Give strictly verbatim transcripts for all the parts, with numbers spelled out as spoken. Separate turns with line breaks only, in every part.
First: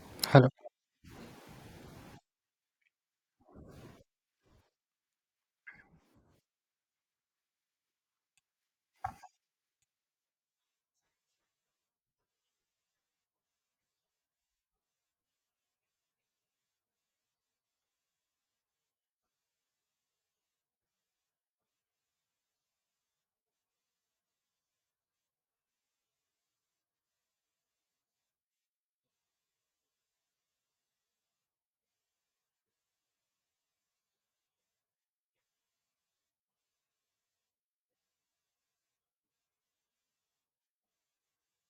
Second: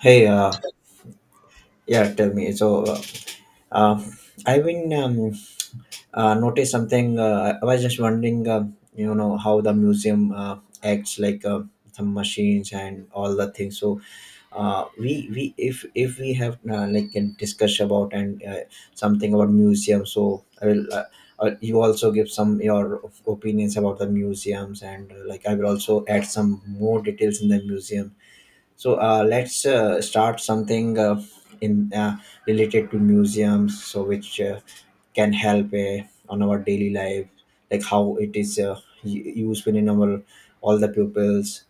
Hey, uh,
Hello.
yeah, tell me. So, uh, uh, I've been um, uh, noticed something. Uh, I was just wondering, uh, you know, how the museum uh, acts like uh, some machines and all the things. So, uh, we we if if we have uh, like can discuss about and uh, something about museum. So, I will. Uh, uh, you also give some your opinions about the museums and uh, like I will also add some more details in the museum, so uh, let's uh, start something uh, in uh, related to museums, so which uh, can help uh, on our daily life, like how it is uh, u- useful in our all the pupils.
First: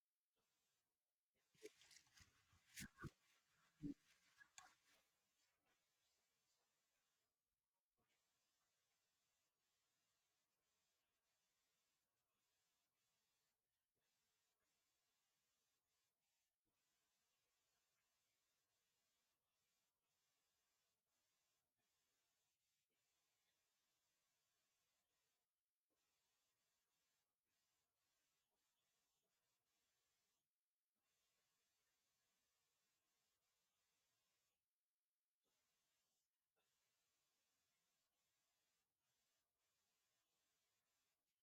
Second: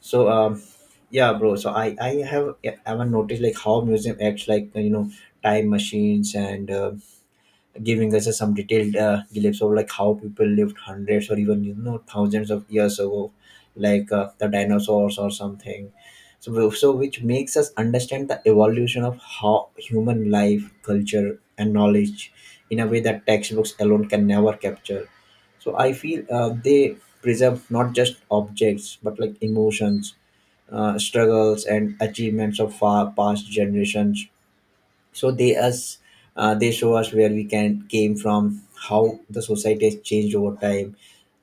So um, yeah, bro. So I I have yeah, I haven't noticed like how museum acts like you know time machines and, Uh, giving us some detailed uh, glimpse of like how people lived hundreds or even you know thousands of years ago, like uh, the dinosaurs or something, so w- so which makes us understand the evolution of how human life, culture and knowledge in a way that textbooks alone can never capture. So I feel uh, they preserve not just objects but like emotions, uh, struggles and achievements of far past generations. So they us uh, they show us where we can came from, how the society has changed over time,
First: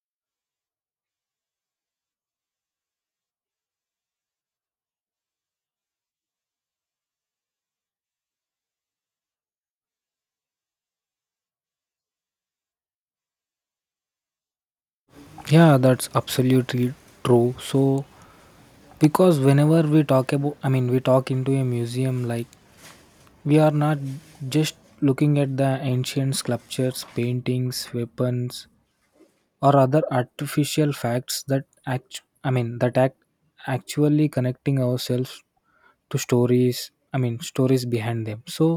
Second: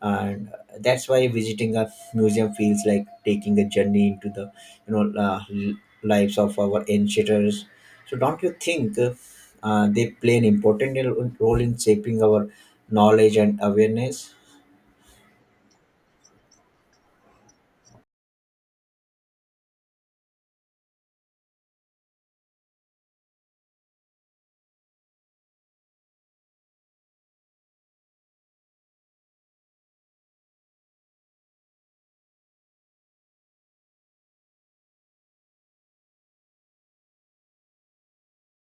and that's why visiting a museum feels like taking a journey into the you know uh, l- lives of our ancients. So don't you think uh, uh, they play an important role in shaping our knowledge and awareness?
Yeah, that's absolutely true. So, because whenever we talk about, I mean, we talk into a museum, like, we are not just looking at the ancient sculptures, paintings, weapons, or other artificial facts that act I mean that act actually connecting ourselves to stories I mean stories behind them, so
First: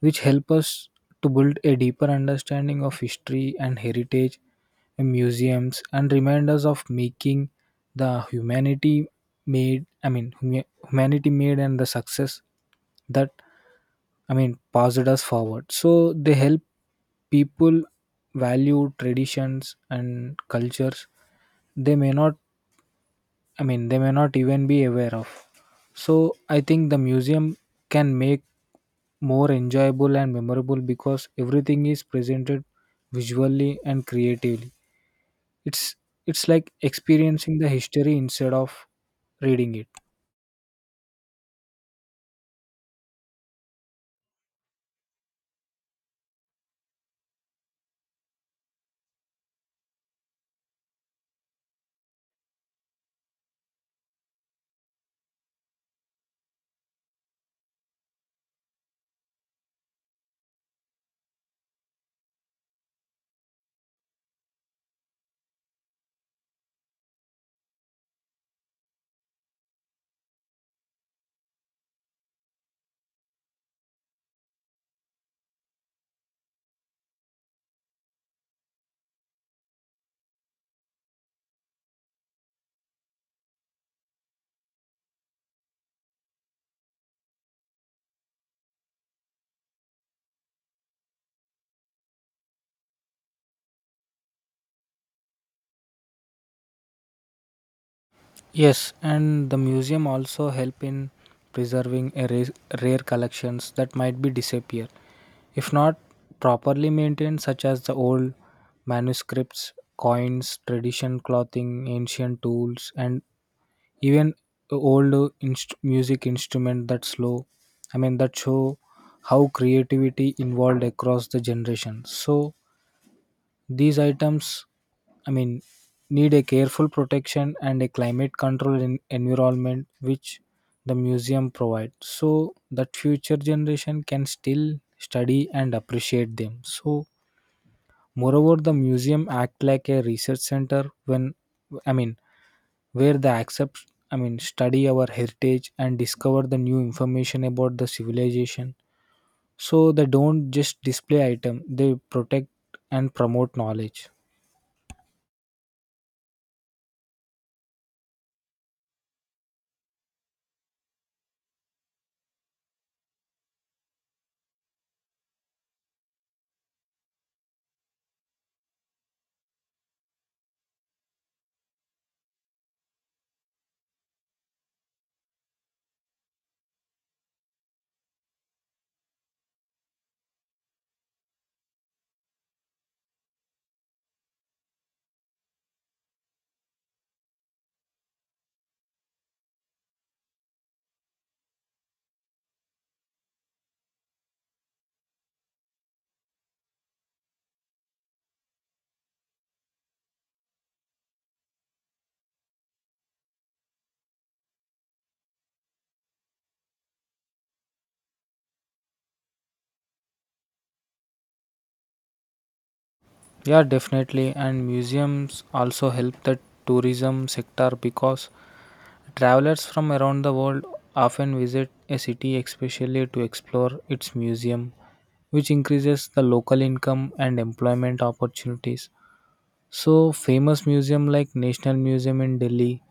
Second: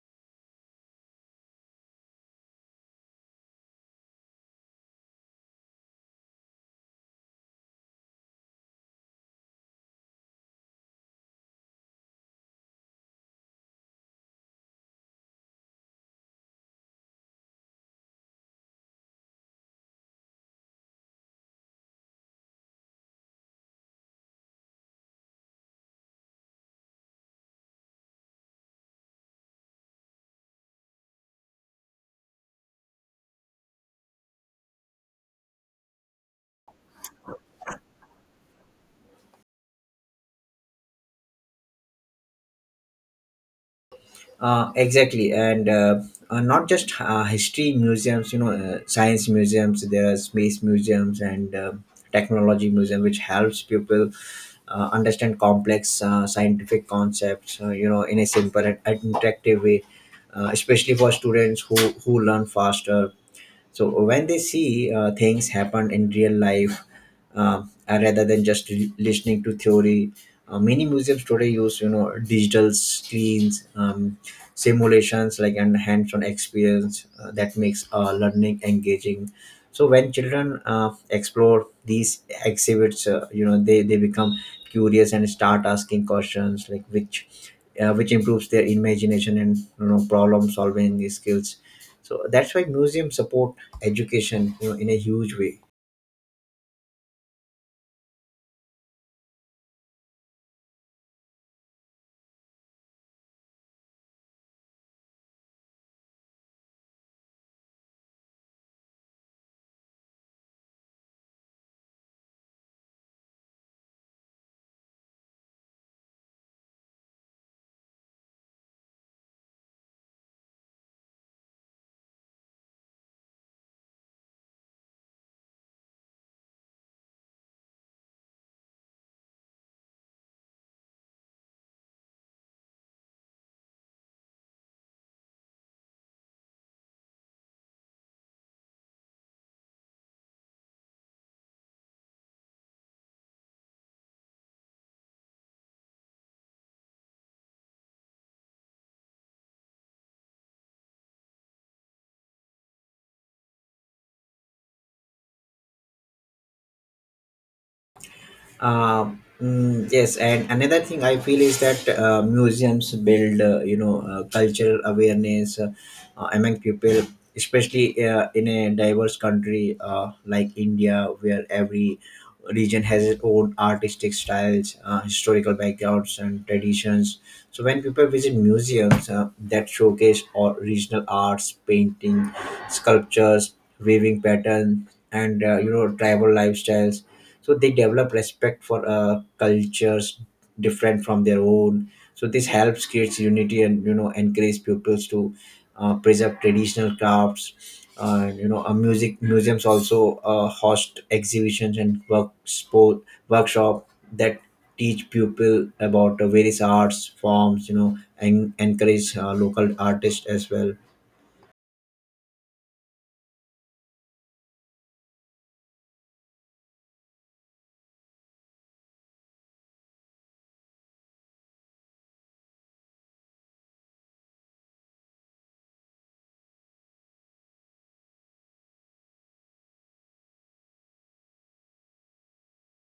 which help us to build a deeper understanding of history and heritage in museums and remind us of making the humanity made I mean huma- humanity made and the success that, I mean, passed us forward. So they help people value traditions and cultures they may not, I mean, they may not even be aware of. So I think the museum can make more enjoyable and memorable because everything is presented visually and creatively. It's it's like experiencing the history instead of reading it.
Uh, exactly, and uh, uh, not just uh, history museums. You know, uh, science museums. There are space museums and uh, technology museum, which helps people uh, understand complex uh, scientific concepts. Uh, you know, in a simple and interactive way, uh, especially for students who who learn faster. So when they see uh, things happen in real life, uh, uh, rather than just l- listening to theory, uh, many museums today use you know digital screens, um, simulations like and hands-on experience uh, that makes uh, learning engaging. So when children uh, explore these exhibits, uh, you know they they become curious and start asking questions like which uh, which improves their imagination and you know problem solving skills. So that's why museums support education you know in a huge way.
Yes, and the museum also help in preserving a rare, rare collections that might be disappear if not properly maintained, such as the old manuscripts, coins, tradition clothing, ancient tools, and even old uh, inst- music instrument that slow. I mean that show how creativity involved across the generation. So these items, I mean, need a careful protection and a climate control in environment which the museum provides so that future generation can still study and appreciate them. So moreover the museum act like a research center when I mean where they accept I mean study our heritage and discover the new information about the civilization. So they don't just display item, they protect and promote knowledge.
Um, mm, yes, and another thing I feel is that uh, museums build, uh, you know, uh, cultural awareness uh, uh, among people, especially uh, in a diverse country uh, like India, where every region has its own artistic styles, uh, historical backgrounds, and traditions. So when people visit museums uh, that showcase or regional arts, painting, sculptures, weaving pattern, and uh, you know, tribal lifestyles, so they develop respect for uh, cultures different from their own. So this helps creates unity and you know encourage pupils to uh, preserve traditional crafts. Uh, you know uh, music museums also uh, host exhibitions and work sport workshop that teach people about uh, various arts forms you know and encourage uh, local artists as well.
Yeah, definitely. And museums also help the tourism sector because travelers from around the world often visit a city especially to explore its museum, which increases the local income and employment opportunities. So, famous museum like National Museum in Delhi,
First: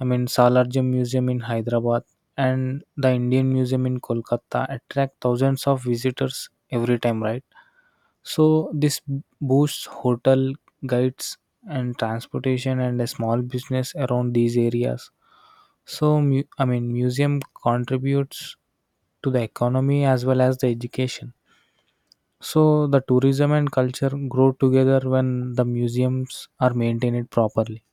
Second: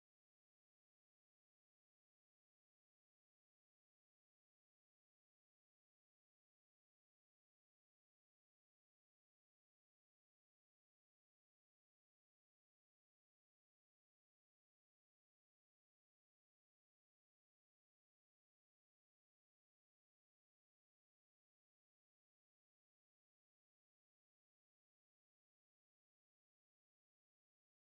I mean Salarjung Museum in Hyderabad, and the Indian Museum in Kolkata attract thousands of visitors every time, right? So this boosts hotel guides and transportation and a small business around these areas. So mu- I mean museum contributes to the economy as well as the education. So the tourism and culture grow together when the museums are maintained properly.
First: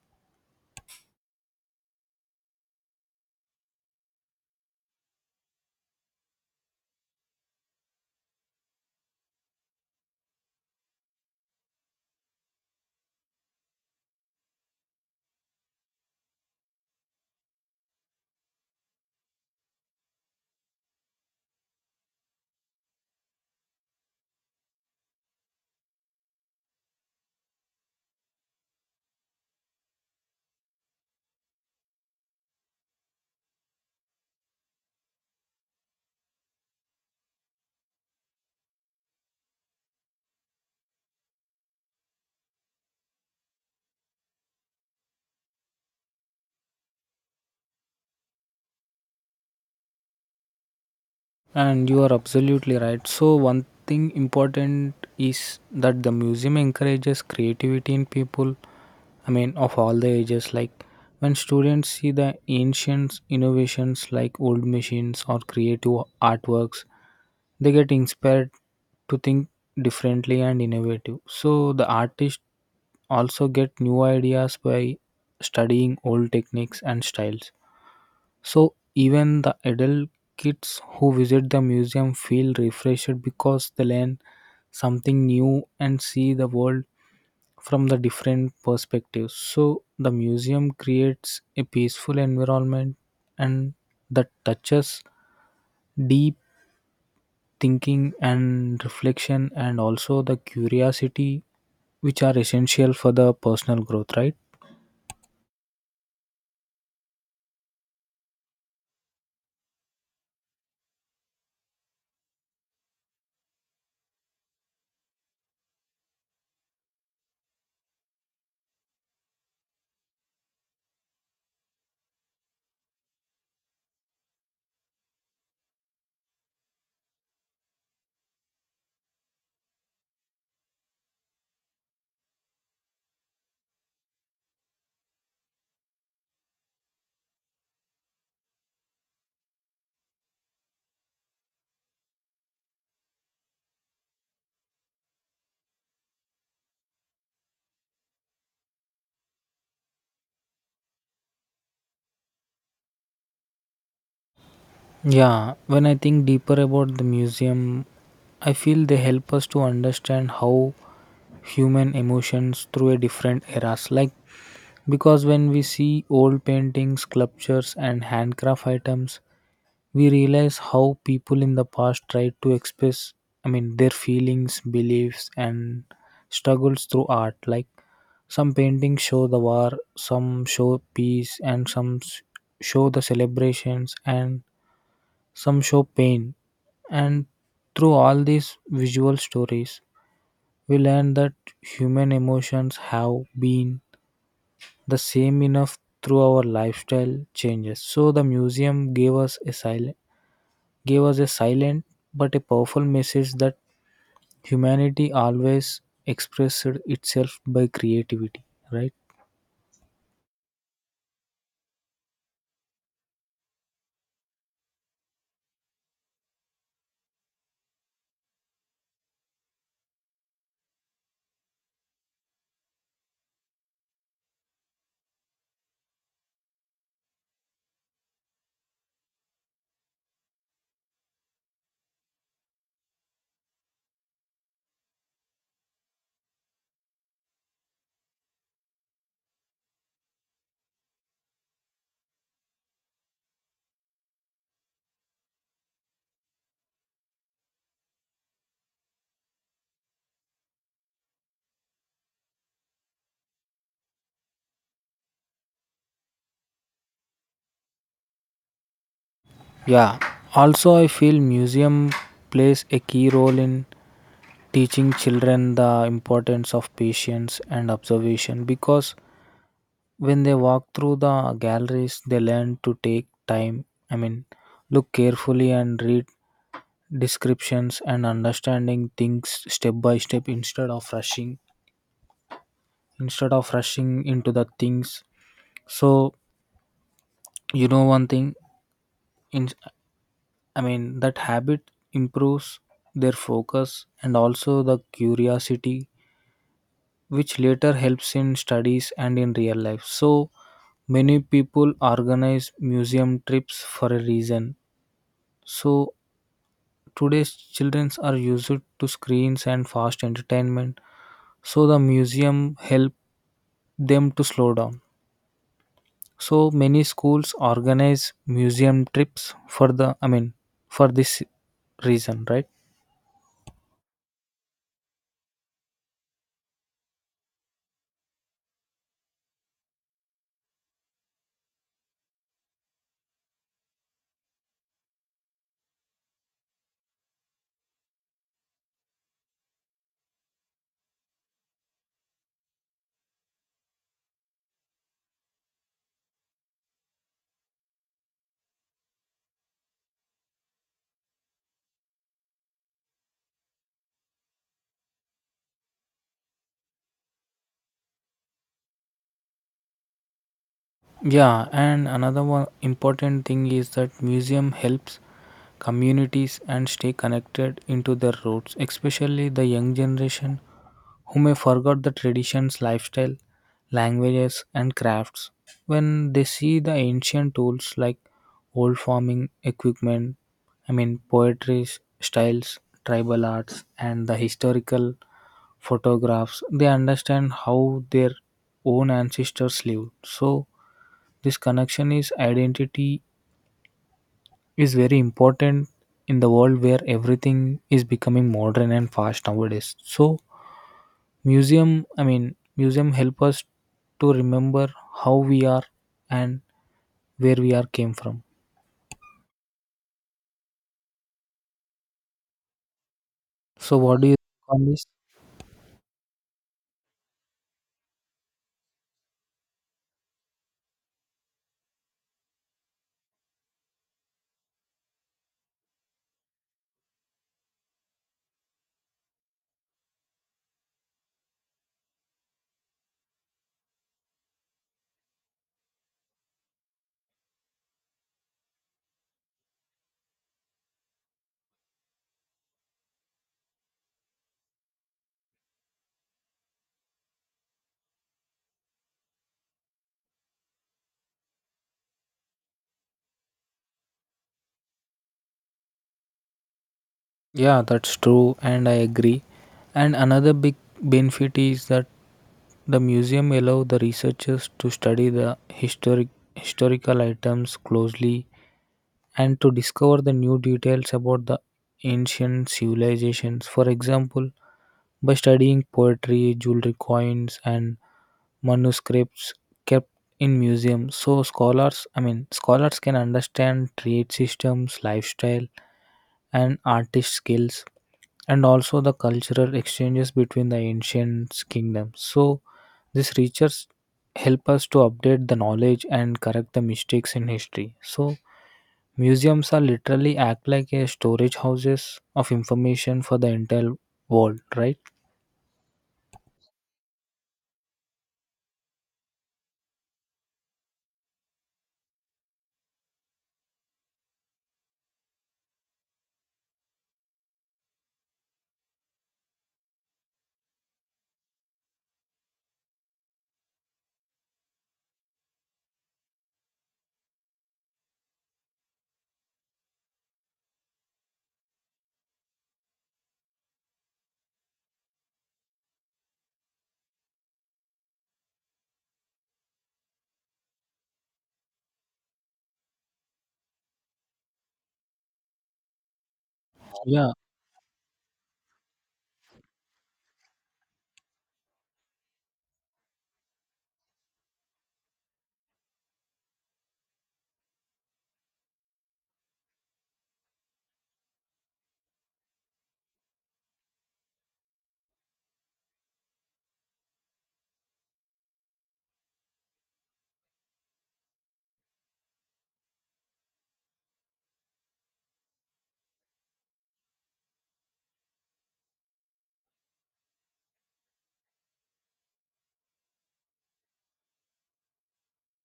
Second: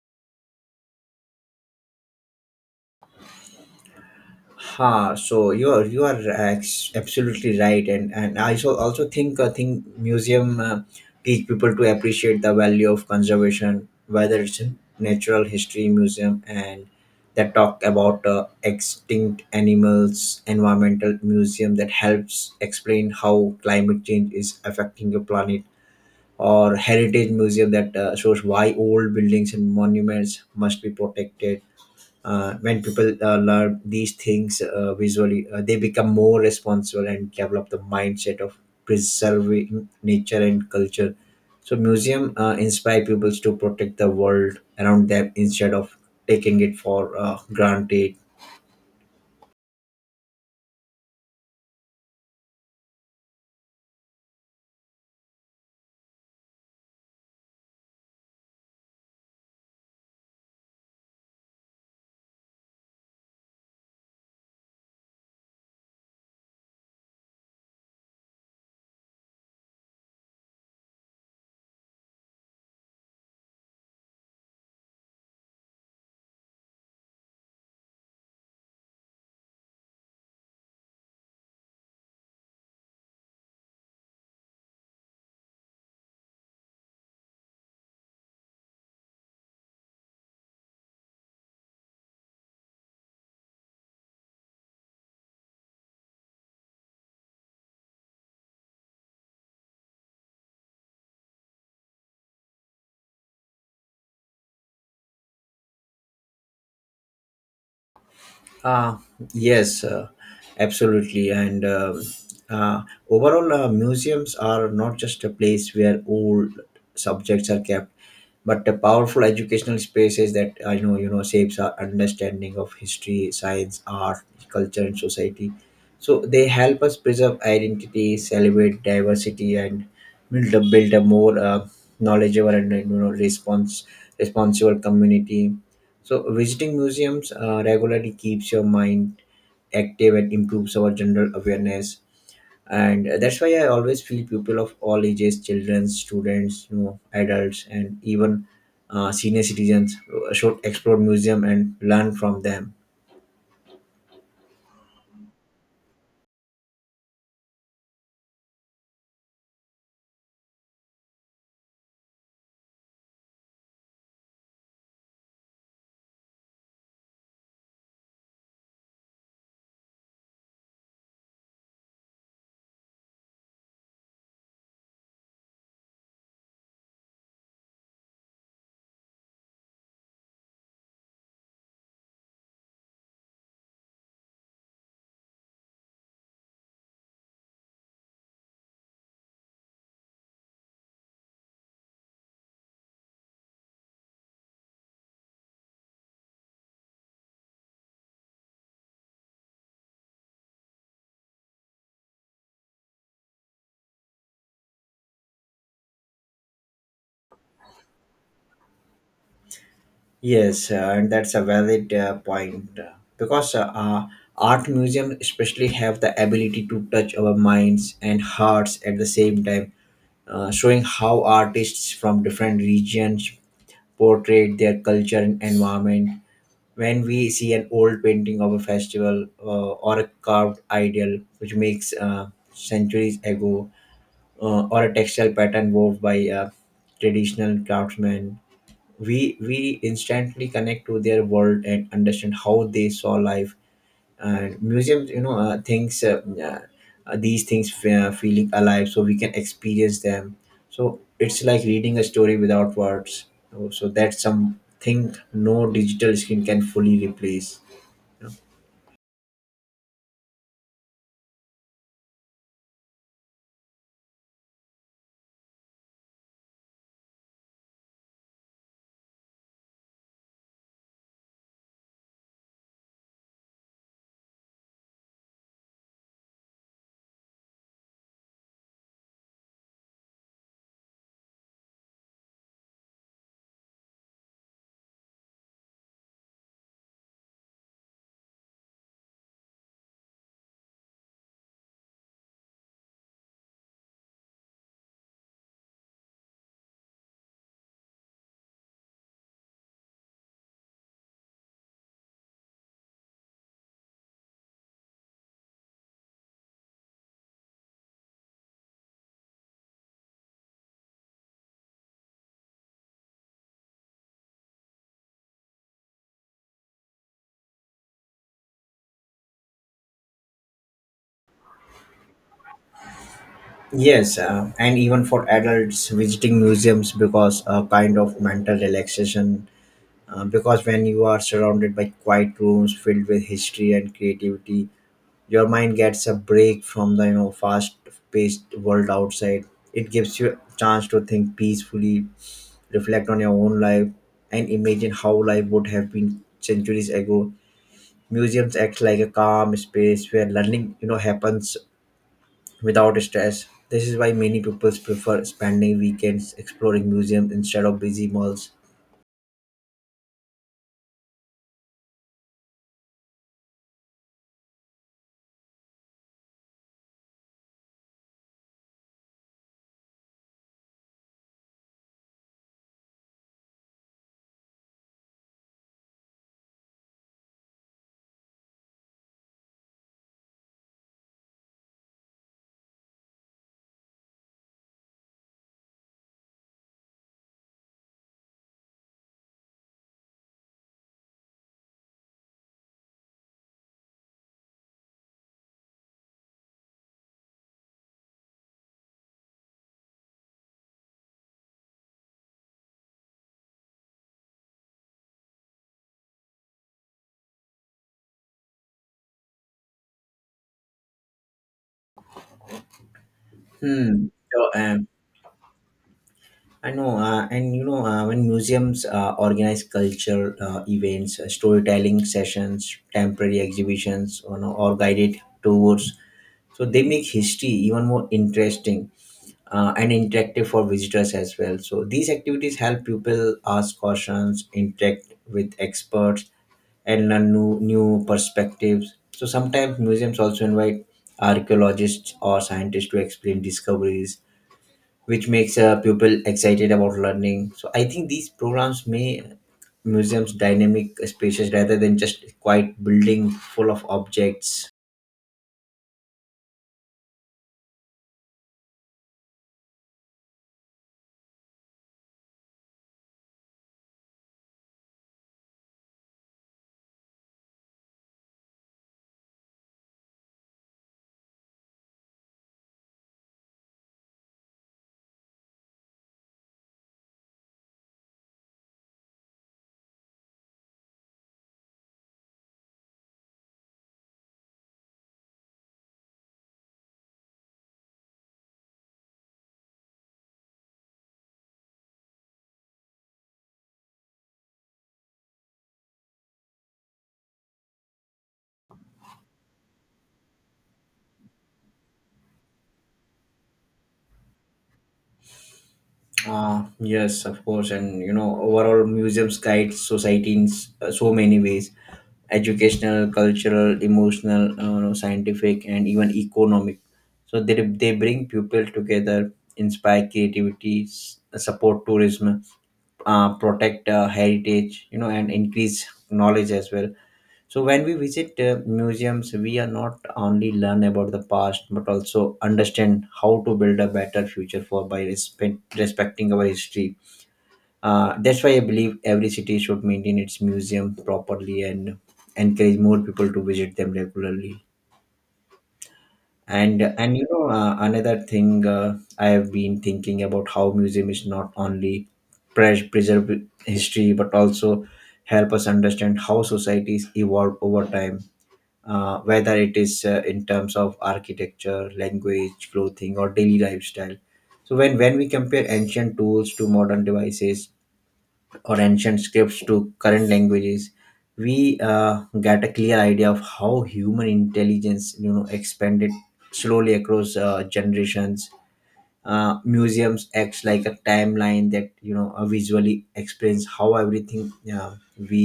Ha, so you are you are ex- absolutely right, and and I so also think I think museum uh, teach people to appreciate the value of conservation, whether it's in natural history museum and that talk about uh, extinct animals, environmental museum that helps explain how climate change is affecting the planet, or heritage museum that uh, shows why old buildings and monuments must be protected. Uh, when people uh, learn these things uh, visually, uh, they become more responsible and develop the mindset of preserving nature and culture. So museum uh, inspire people to protect the world around them instead of taking it for uh, granted.
And you are absolutely right. So, one thing important is that the museum encourages creativity in people, I mean, of all the ages. Like, when students see the ancient innovations like old machines or creative artworks, they get inspired to think differently and innovative. So, the artists also get new ideas by studying old techniques and styles. So even the adult kids who visit the museum feel refreshed because they learn something new and see the world from the different perspectives. So the museum creates a peaceful environment and that touches deep thinking and reflection and also the curiosity which are essential for the personal growth, right?
Uh, yes, uh, absolutely. And um uh, overall, uh, museums are not just a place where old subjects are kept, but a powerful educational spaces that I know you know shapes our understanding of history, science, art, culture, and society. So they help us preserve identity, celebrate diversity, and build a build a more uh, knowledgeable and you know response responsible community. So, visiting museums uh, regularly keeps your mind active and improves our general awareness. And uh, that's why I always feel people of all ages, children, students, you know, adults, and even uh, senior citizens uh, should explore museum and learn from them.
Yeah, when I think deeper about the museum, I feel they help us to understand how human emotions through a different eras, like because when we see old paintings, sculptures and handcraft items, we realize how people in the past tried to express, I mean, their feelings, beliefs and struggles through art, like some paintings show the war, some show peace and some s- show the celebrations and some show pain. And through all these visual stories, we learn that human emotions have been the same enough through our lifestyle changes. So the museum gave us a silent gave us a silent but a powerful message that humanity always expressed itself by creativity, right?
Yes, uh, and that's a valid uh, point, uh, because uh, uh, art museum especially have the ability to touch our minds and hearts at the same time, uh, showing how artists from different regions portrayed their culture and environment. When we see an old painting of a festival, uh, or a carved idol which makes uh, centuries ago, uh, or a textile pattern wove by uh, traditional craftsmen, we we instantly connect to their world and understand how they saw life. Uh, museums, you know uh, things, uh, uh, uh, these things fe- uh, feeling alive so we can experience them. So it's like reading a story without words, so, so that's something no digital screen can fully replace.
Yeah. Also I feel museum plays a key role in teaching children the importance of patience and observation because when they walk through the galleries they learn to take time, I mean, look carefully and read descriptions and understanding things step by step instead of rushing instead of rushing into the things. So you know one thing in, I mean, that habit improves their focus and also the curiosity which later helps in studies and in real life. So many people organize museum trips for a reason. So today's children are used to screens and fast entertainment. So the museum help them to slow down. So many schools organize museum trips for the, I mean, for this reason, right?
Yes, uh, and even for adults visiting museums because a kind of mental relaxation. Uh, because when you are surrounded by quiet rooms filled with history and creativity, your mind gets a break from the you know fast paced world outside. It gives you a chance to think peacefully, reflect on your own life, and imagine how life would have been centuries ago. Museums act like a calm space where learning you know happens without stress. This is why many people prefer spending weekends exploring museums instead of busy malls.
Yeah, and another one important thing is that museum helps communities and stay connected into their roots, especially the young generation who may forgot the traditions, lifestyle, languages and crafts. When they see the ancient tools like old farming equipment, I mean poetry s- styles, tribal arts and the historical photographs, they understand how their own ancestors lived. So this connection is identity is very important in the world where everything is becoming modern and fast nowadays. So museum I mean museum help us to remember how we are and where we are came from. So what do
Hmm.
you think
So,
on this?
um, I know, uh, and you know, uh, when museums uh, organize cultural uh, events, uh, storytelling sessions, temporary exhibitions, you know, or guided tours, so they make history even more interesting uh, and interactive for visitors as well. So these activities help people ask questions, interact with experts, and learn new new perspectives. So sometimes museums also invite archaeologists or scientists to explain discoveries, which makes a pupil excited about learning. So I think these programs may museums dynamic spaces rather than just quite building full of objects.
Yeah, that's true and I agree. And another big benefit is that the museum allow the researchers to study the historic historical items closely and to discover the new details about the ancient civilizations. For example, by studying poetry, jewelry, coins, and manuscripts kept in museums, so scholars, I mean, scholars can understand trade systems, lifestyle, and artist skills, and also the cultural exchanges between the ancient kingdoms. So, this research help us to update the knowledge and correct the mistakes in history. So, museums are literally act like a storage houses of information for the entire world, right?
Uh, yes, of course, and you know overall museums guide society in s- uh, so many ways: educational, cultural, emotional, uh, scientific, and even economic. So they they bring people together, inspire creativity, s- support tourism, uh, protect uh, heritage, you know and increase knowledge as well. So when we visit uh, museums, we are not only learn about the past but also understand how to build a better future for by respect, respecting our history. Uh, that's why I believe every city should maintain its museum properly and encourage more people to visit them regularly. and
Yeah.
and you know uh, another thing uh, I have been thinking about, how museum is not only pres- preserve history but also help us understand how societies evolve over time, uh, whether it is uh, in terms of architecture, language, clothing or daily lifestyle. So when when we compare ancient tools to modern devices or ancient scripts to current languages, we uh, get a clear idea of how human intelligence you know expanded slowly across uh, generations. Uh, museums acts like a timeline that you know uh, visually explains how everything uh, we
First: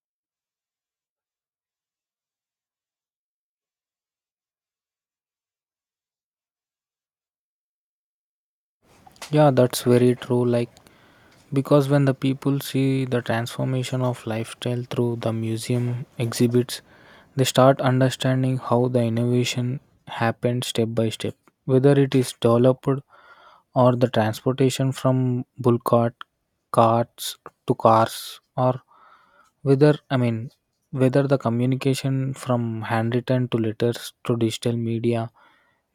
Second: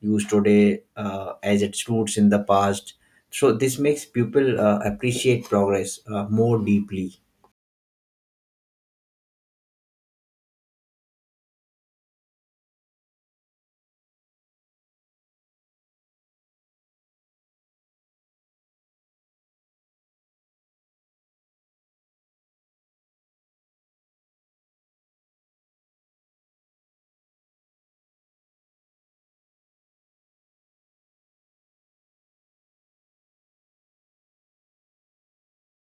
use today uh, as its roots in the past. So this makes people uh, appreciate progress uh, more deeply.
Yeah, that's very true. Like, because when the people see the transformation of lifestyle through the museum exhibits, they start understanding how the innovation happened step by step, whether it is developed or the transportation from bulk cart, carts to cars, or whether I mean whether the communication from handwritten to letters to digital media,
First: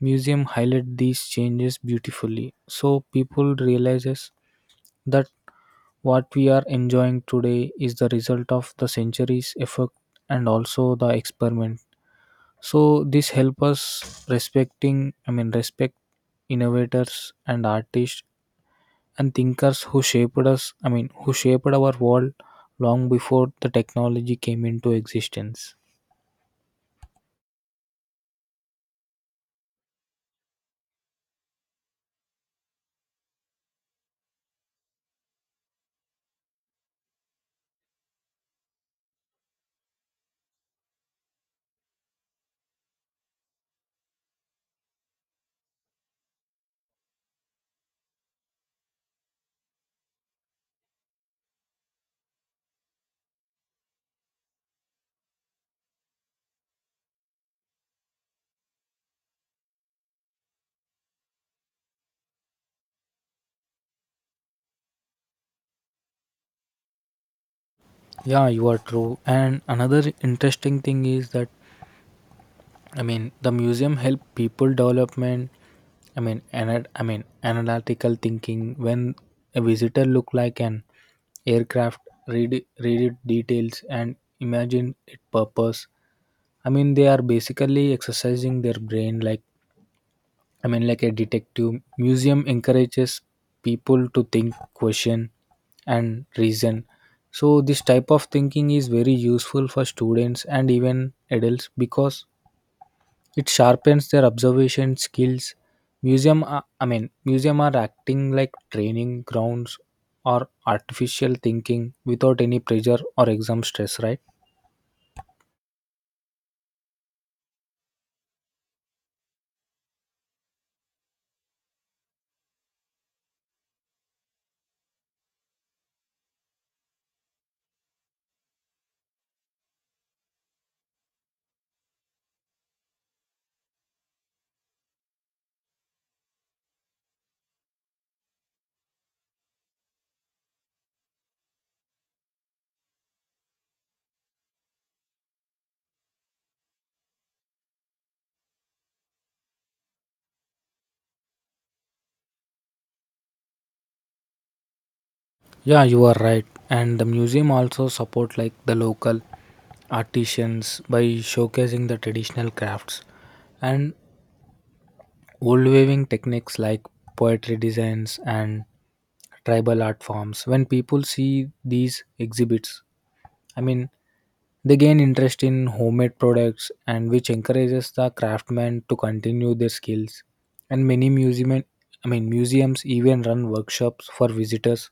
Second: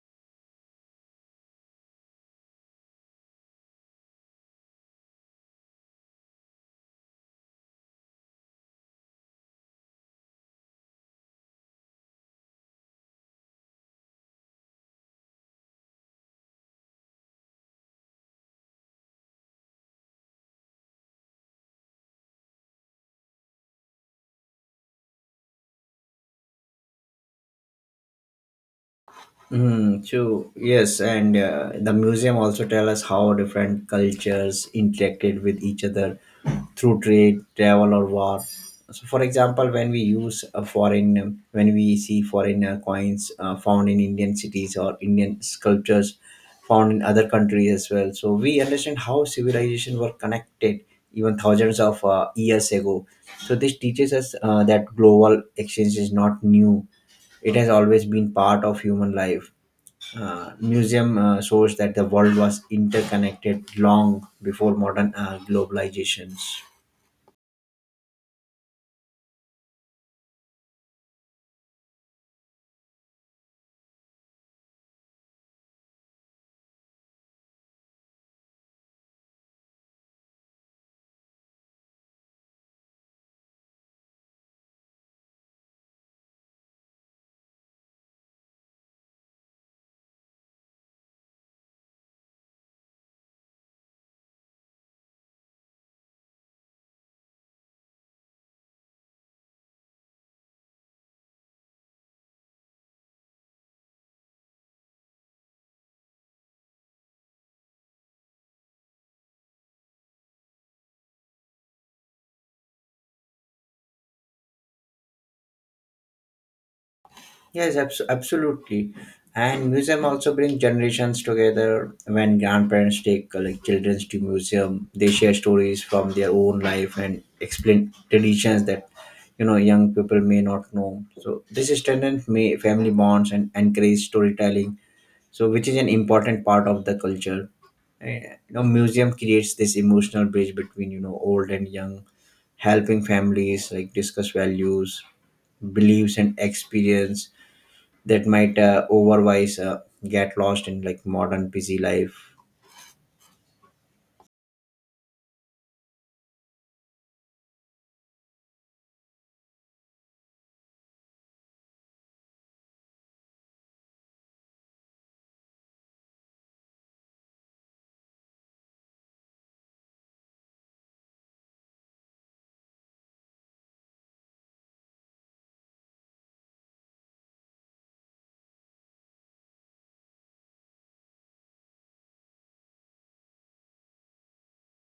museum highlight these changes beautifully. So people realizes that what we are enjoying today is the result of the centuries effort and also the experiment. So this help us respecting I mean respect innovators and artists and thinkers who shaped us I mean who shaped our world long before the technology came into existence.
Mm, true. Yes, and uh, the museum also tell us how different cultures interacted with each other through trade, travel, or war. So, for example, when we use a foreign, um, when we see foreign uh, coins uh, found in Indian cities or Indian sculptures found in other countries as well, so we understand how civilization were connected even thousands of uh, years ago. So, this teaches us uh, that global exchange is not new; it has always been part of human life. Uh, museum uh, shows that the world was interconnected long before modern uh, globalizations.
Yeah, you are true. And another interesting thing is that, I mean, the museum help people development. I mean ana- I mean analytical thinking when a visitor look like an aircraft, read it- read it details and imagine its purpose. I mean they are basically exercising their brain, like, I mean, like a detective museum encourages people to think, question, and reason. So, this type of thinking is very useful for students and even adults because it sharpens their observation skills. Museum, are, I mean, museum are acting like training grounds or artificial thinking without any pressure or exam stress, right?
Yes, abs- absolutely. And museum also bring generations together. When grandparents take uh, like children to museum, they share stories from their own life and explain traditions that you know young people may not know. So this strengthens may family bonds and encourage storytelling so which is an important part of the culture. Eh, you know Museum creates this emotional bridge between you know old and young, helping families like discuss values, beliefs and experience that might uh, otherwise uh, get lost in like modern busy life.
Yeah, you are right. And the museum also support like the local artisans by showcasing the traditional crafts and old weaving techniques like poetry designs and tribal art forms. When people see these exhibits, I mean, they gain interest in homemade products and which encourages the craftsmen to continue their skills. And many museum, I mean, museums even run workshops for visitors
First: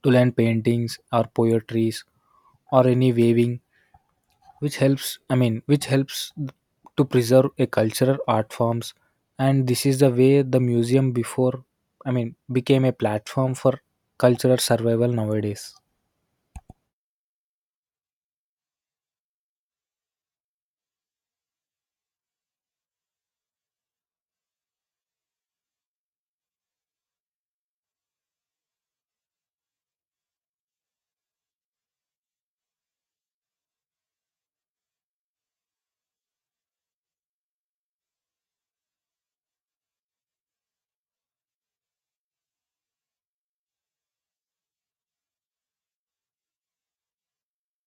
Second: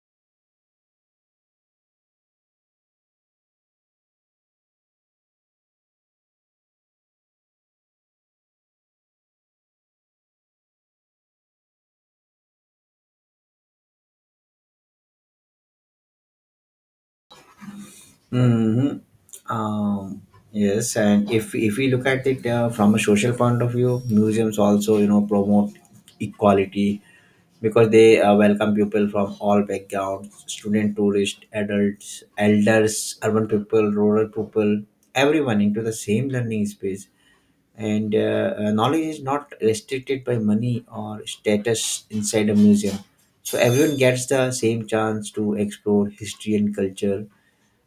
to learn paintings or poetries or any weaving which helps I mean which helps to preserve a cultural art forms. And this is the way the museum before I mean became a platform for cultural survival nowadays.
hmm Um, yes, and if if we look at it uh, from a social point of view, museums also you know promote equality because they uh, welcome people from all backgrounds, student, tourists, adults, elders, urban people, rural people, everyone into the same learning space. And uh, uh, knowledge is not restricted by money or status inside a museum, so everyone gets the same chance to explore history and culture.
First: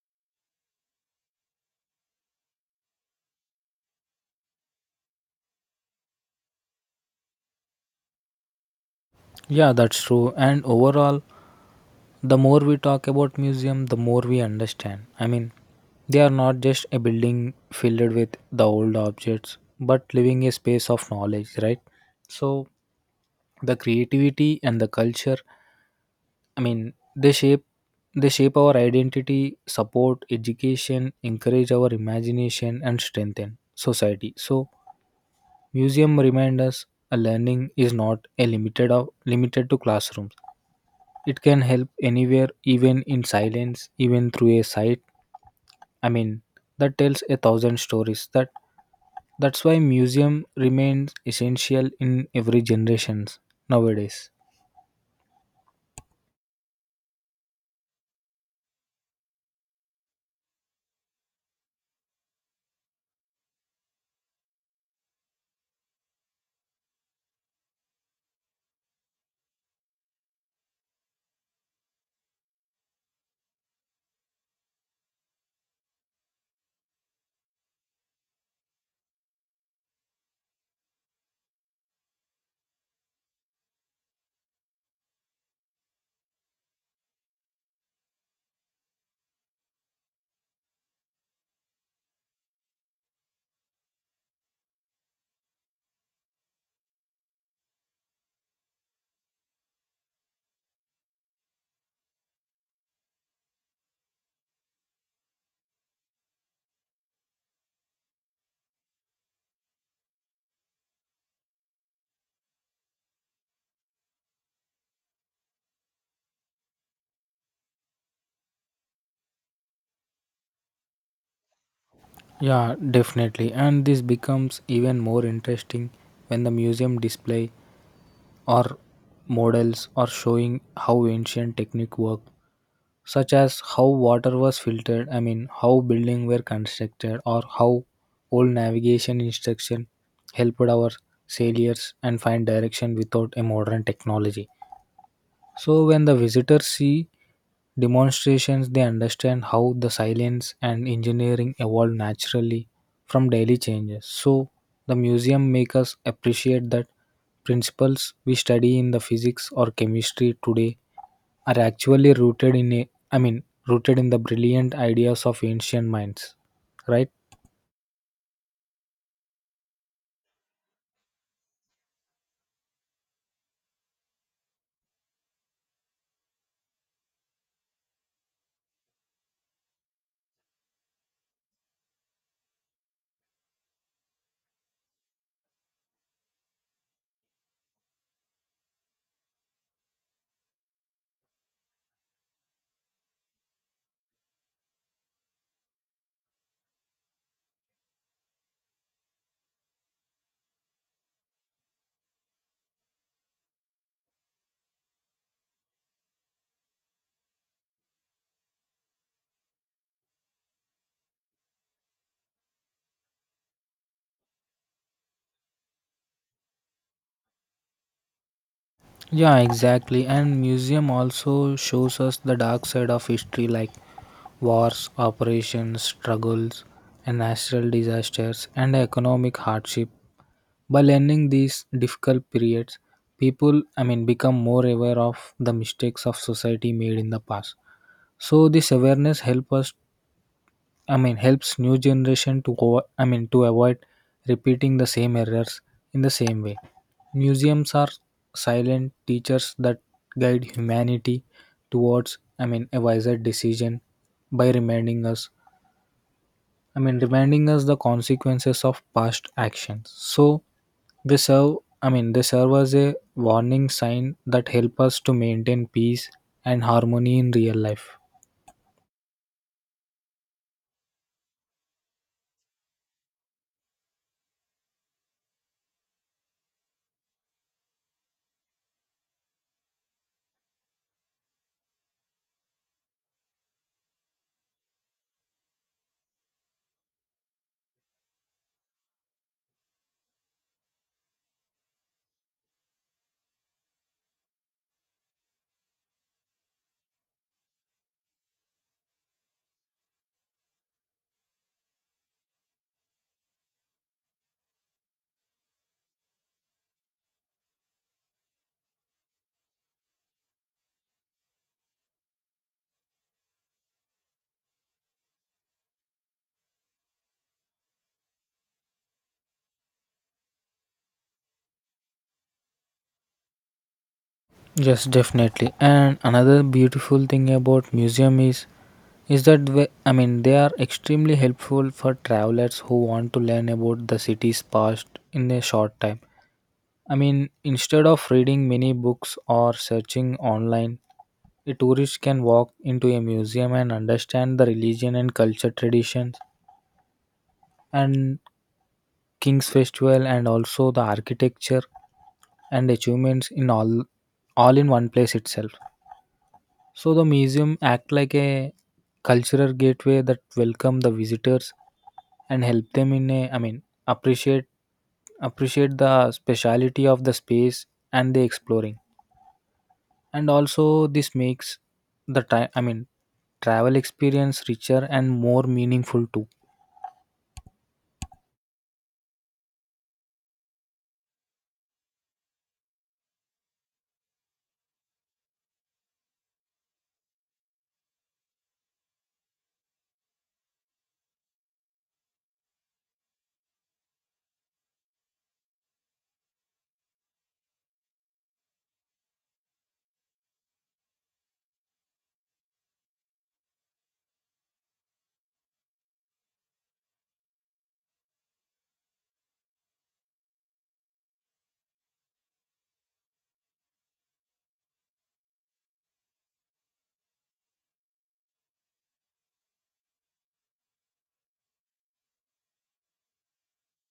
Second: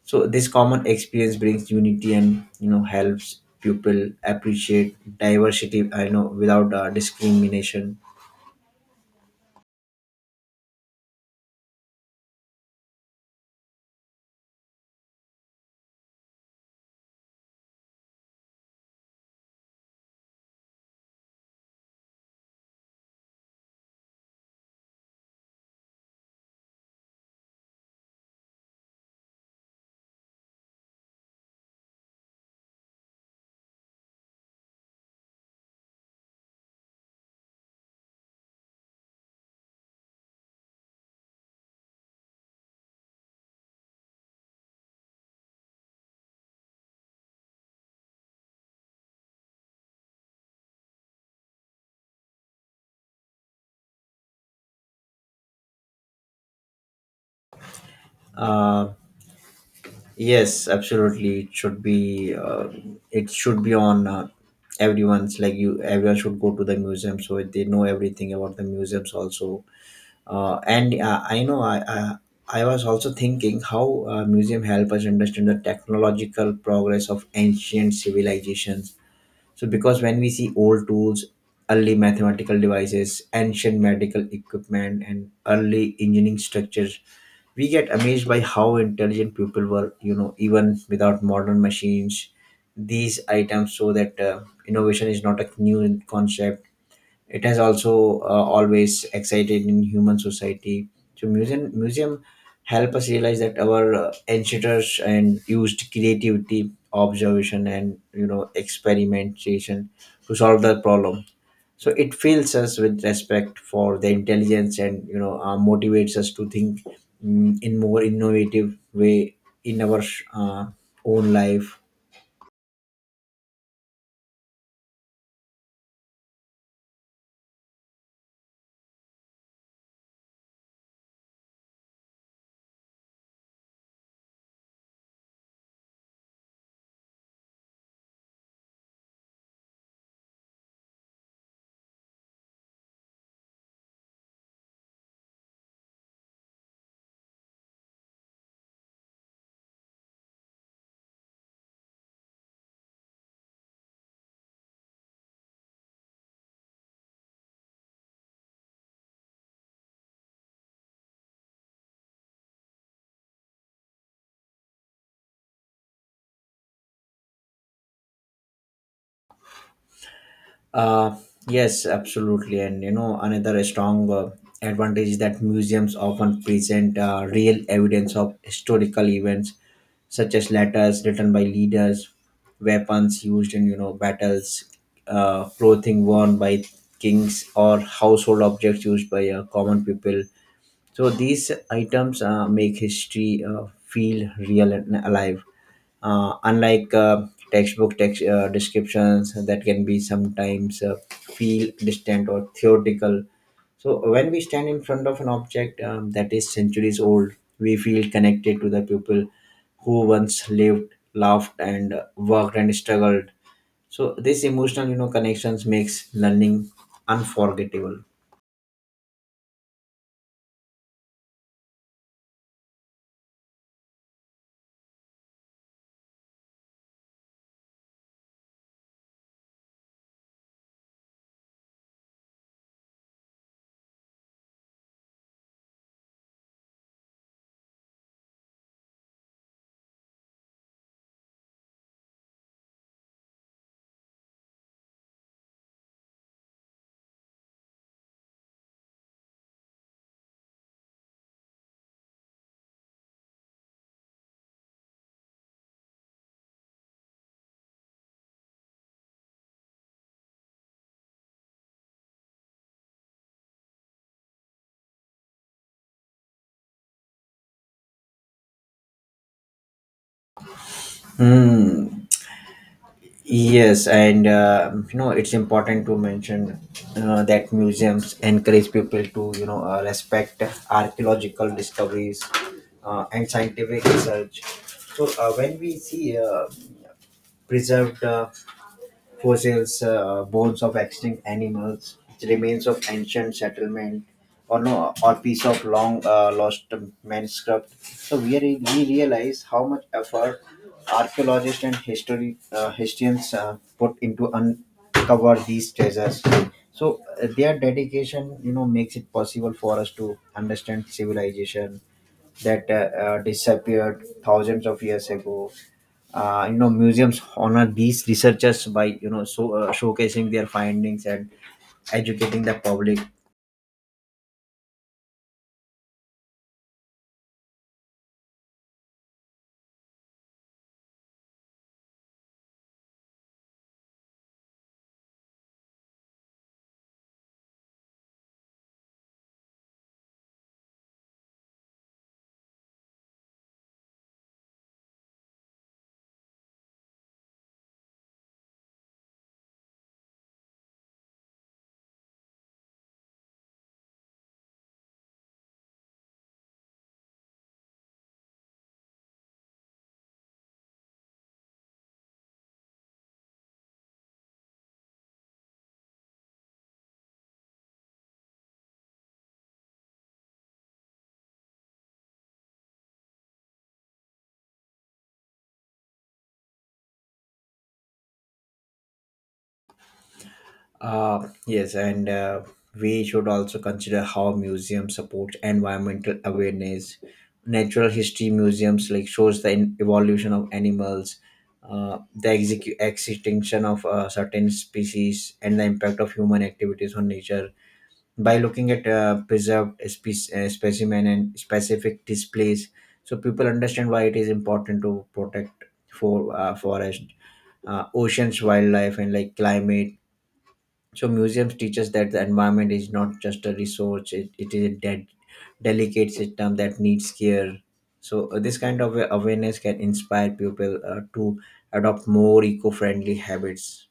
So this common experience brings unity and you know helps people appreciate diversity I know without uh, discrimination.
Yeah, that's true and overall the more we talk about museum the more we understand, I mean, they are not just a building filled with the old objects but living a space of knowledge, right? So the creativity and the culture, I mean, they shape they shape our identity, support education, encourage our imagination and strengthen society. So museum remind us a learning is not a limited of limited to classrooms, it can help anywhere even in silence even through a sight, I mean, that tells a thousand stories, that that's why museum remains essential in every generations nowadays.
Uh, Yes, absolutely. It should be. Uh, it should be on uh, everyone's. Like you, everyone should go to the museum so they know everything about the museums also. Uh, and uh, I know I, I I was also thinking how uh, museum help us understand the technological progress of ancient civilizations. So because when we see old tools, early mathematical devices, ancient medical equipment, and early engineering structures, we get amazed by how intelligent people were, you know even without modern machines. These items show that uh, innovation is not a new concept, it has also uh, always excited in human society. So museum museum help us realize that our uh, ancestors and used creativity, observation, and you know experimentation to solve the problem. So it fills us with respect for the intelligence and you know uh, motivates us to think mm, in more innovative way in our uh, own life.
Yeah, definitely. And this becomes even more interesting when the museum display or models are showing how ancient technique worked, such as how water was filtered, I mean, how buildings were constructed, or how old navigation instruction helped our sailors and find direction without a modern technology. So when the visitors see demonstrations, they understand how the science and engineering evolve naturally from daily changes. So the museum makes us appreciate that principles we study in the physics or chemistry today are actually rooted in a, I mean, rooted in the brilliant ideas of ancient minds, right?
Uh, yes, absolutely. And you know, another strong uh, advantage is that museums often present uh, real evidence of historical events, such as letters written by leaders, weapons used in you know battles, uh, clothing worn by kings, or household objects used by uh, common people. So these items uh, make history uh, feel real and alive. Uh, unlike uh, textbook text uh, descriptions that can be sometimes uh, feel distant or theoretical. So when we stand in front of an object um, that is centuries old, we feel connected to the people who once lived, laughed, and uh, worked and struggled. So this emotional, you know, connections makes learning unforgettable.
Yeah, exactly. And museum also shows us the dark side of history like wars, operations, struggles, and natural disasters and economic hardship. By learning these difficult periods, people, I mean, become more aware of the mistakes of society made in the past. So this awareness helps us, I mean, helps new generation to go, I mean, to avoid repeating the same errors in the same way. Museums are silent teachers that guide humanity towards, I mean, a wiser decision by reminding us, I mean, reminding us the consequences of past actions. So they serve, I mean, they serve as a warning sign that help us to maintain peace and harmony in real life.
Hmm. Yes, and uh, you know it's important to mention uh, that museums encourage people to you know uh, respect archaeological discoveries uh, and scientific research. So uh, when we see uh, preserved uh, fossils, uh, bones of extinct animals, remains of ancient settlement, or no, or piece of long uh, lost manuscript. So we, re- we realize how much effort archaeologists and history uh, historians uh, put into uncover these treasures. So uh, their dedication, you know, makes it possible for us to understand civilization that uh, uh, disappeared thousands of years ago. Uh, you know museums honor these researchers by you know so uh, showcasing their findings and educating the public.
Yes, definitely. And another beautiful thing about museum is is that we, I mean they are extremely helpful for travelers who want to learn about the city's past in a short time. I mean, instead of reading many books or searching online, a tourist can walk into a museum and understand the religion and culture traditions and king's festival and also the architecture and achievements in all all in one place itself. So the museum act like a cultural gateway that welcome the visitors and help them in a, I mean, appreciate appreciate the speciality of the space and the exploring. And also this makes the time, I mean, travel experience richer and more meaningful too.
Uh, yes, and uh, we should also consider how museums support environmental awareness. Natural history museums like shows the in- evolution of animals, uh, the execu- extinction of uh, certain species and the impact of human activities on nature. By looking at uh, preserved spe- uh, specimen and specific displays, so people understand why it is important to protect for uh, forest, uh, oceans, wildlife and like climate. So museums teach us that the environment is not just a resource, it, it is a dead delicate system that needs care. So uh, this kind of awareness can inspire people uh, to adopt more eco-friendly habits.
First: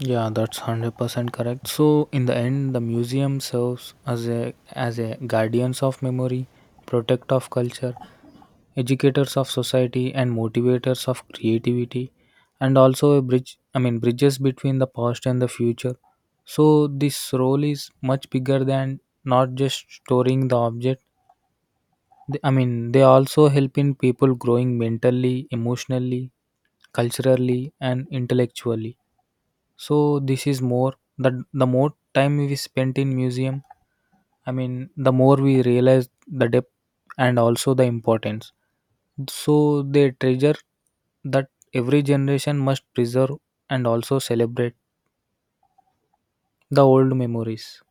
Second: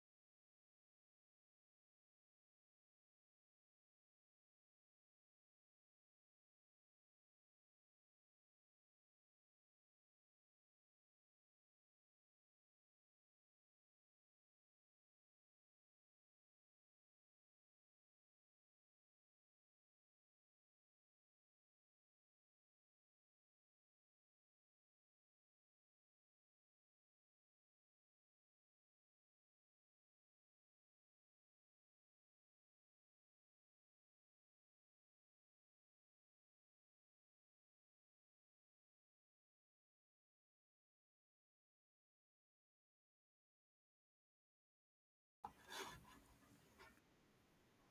Yeah, that's one hundred percent correct. So in the end, the museum serves as a as a guardians of memory, protect of culture, educators of society and motivators of creativity and also a bridge I mean bridges between the past and the future. So this role is much bigger than not just storing the object. Th- i mean they also help in people growing mentally, emotionally, culturally and intellectually. So this is more that the more time we spent in museum, I mean, the more we realize the depth and also the importance. So they treasure that every generation must preserve and also celebrate the old memories.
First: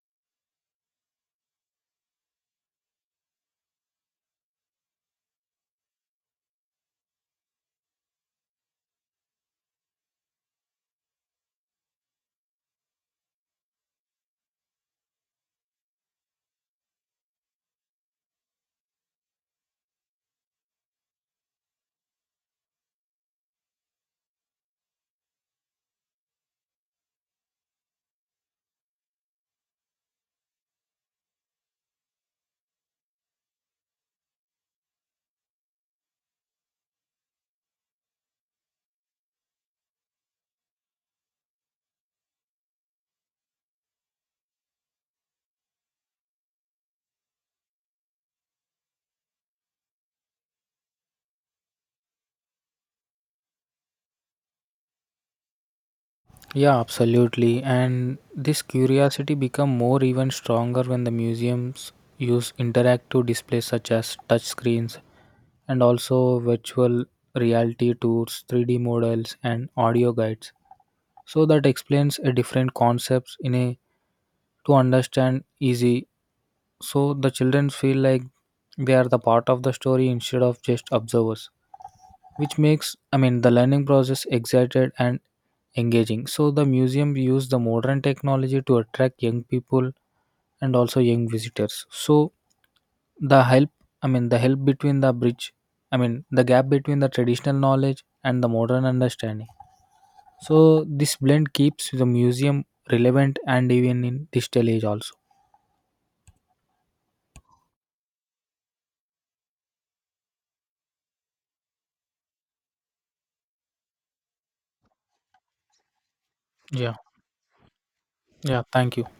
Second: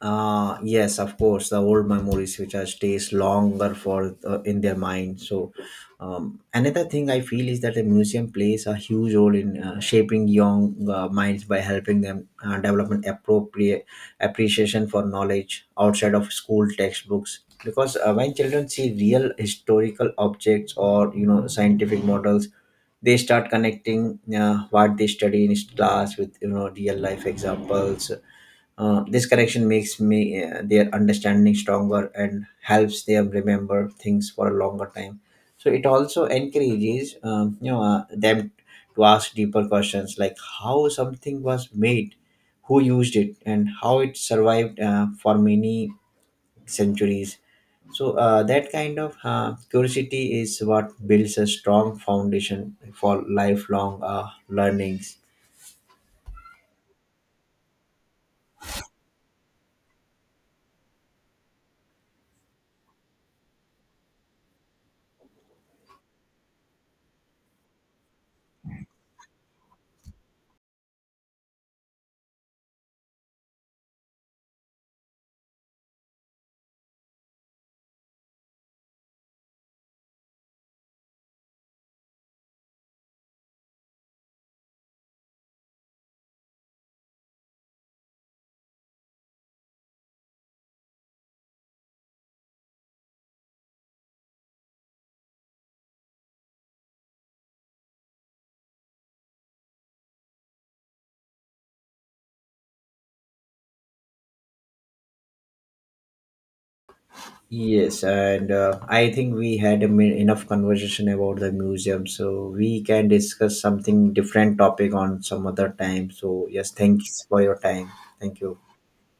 uh Yes, of course, the old memories which are stays longer for uh, in their mind. So um, another thing I feel is that a museum plays a huge role in uh, shaping young uh, minds by helping them uh, develop an appropriate appreciation for knowledge outside of school textbooks, because uh, when children see real historical objects or you know scientific models, they start connecting uh, what they study in class with you know real life examples. Uh, this connection makes me uh, their understanding stronger and helps them remember things for a longer time. So it also encourages um, you know uh, them to ask deeper questions like how something was made, who used it, and how it survived uh, for many centuries. So uh, that kind of uh, curiosity is what builds a strong foundation for lifelong uh, learnings.
Yeah, absolutely. And this curiosity become more even stronger when the museums use interactive displays such as touch screens and also virtual reality tours, three D models and audio guides. So that explains a different concepts in a to understand easy. So the children feel like they are the part of the story instead of just observers, which makes, I mean, the learning process excited and engaging. So the museum used the modern technology to attract young people and also young visitors. So the help, I mean, the help between the bridge, I mean, the gap between the traditional knowledge and the modern understanding. So this blend keeps the museum relevant and even in digital age also.
Yes, and uh, I think we had a min- enough conversation about the museum, so we can discuss something different topic on some other time. So yes,
Yeah.
thanks for your time. Thank you.
Yeah, thank you.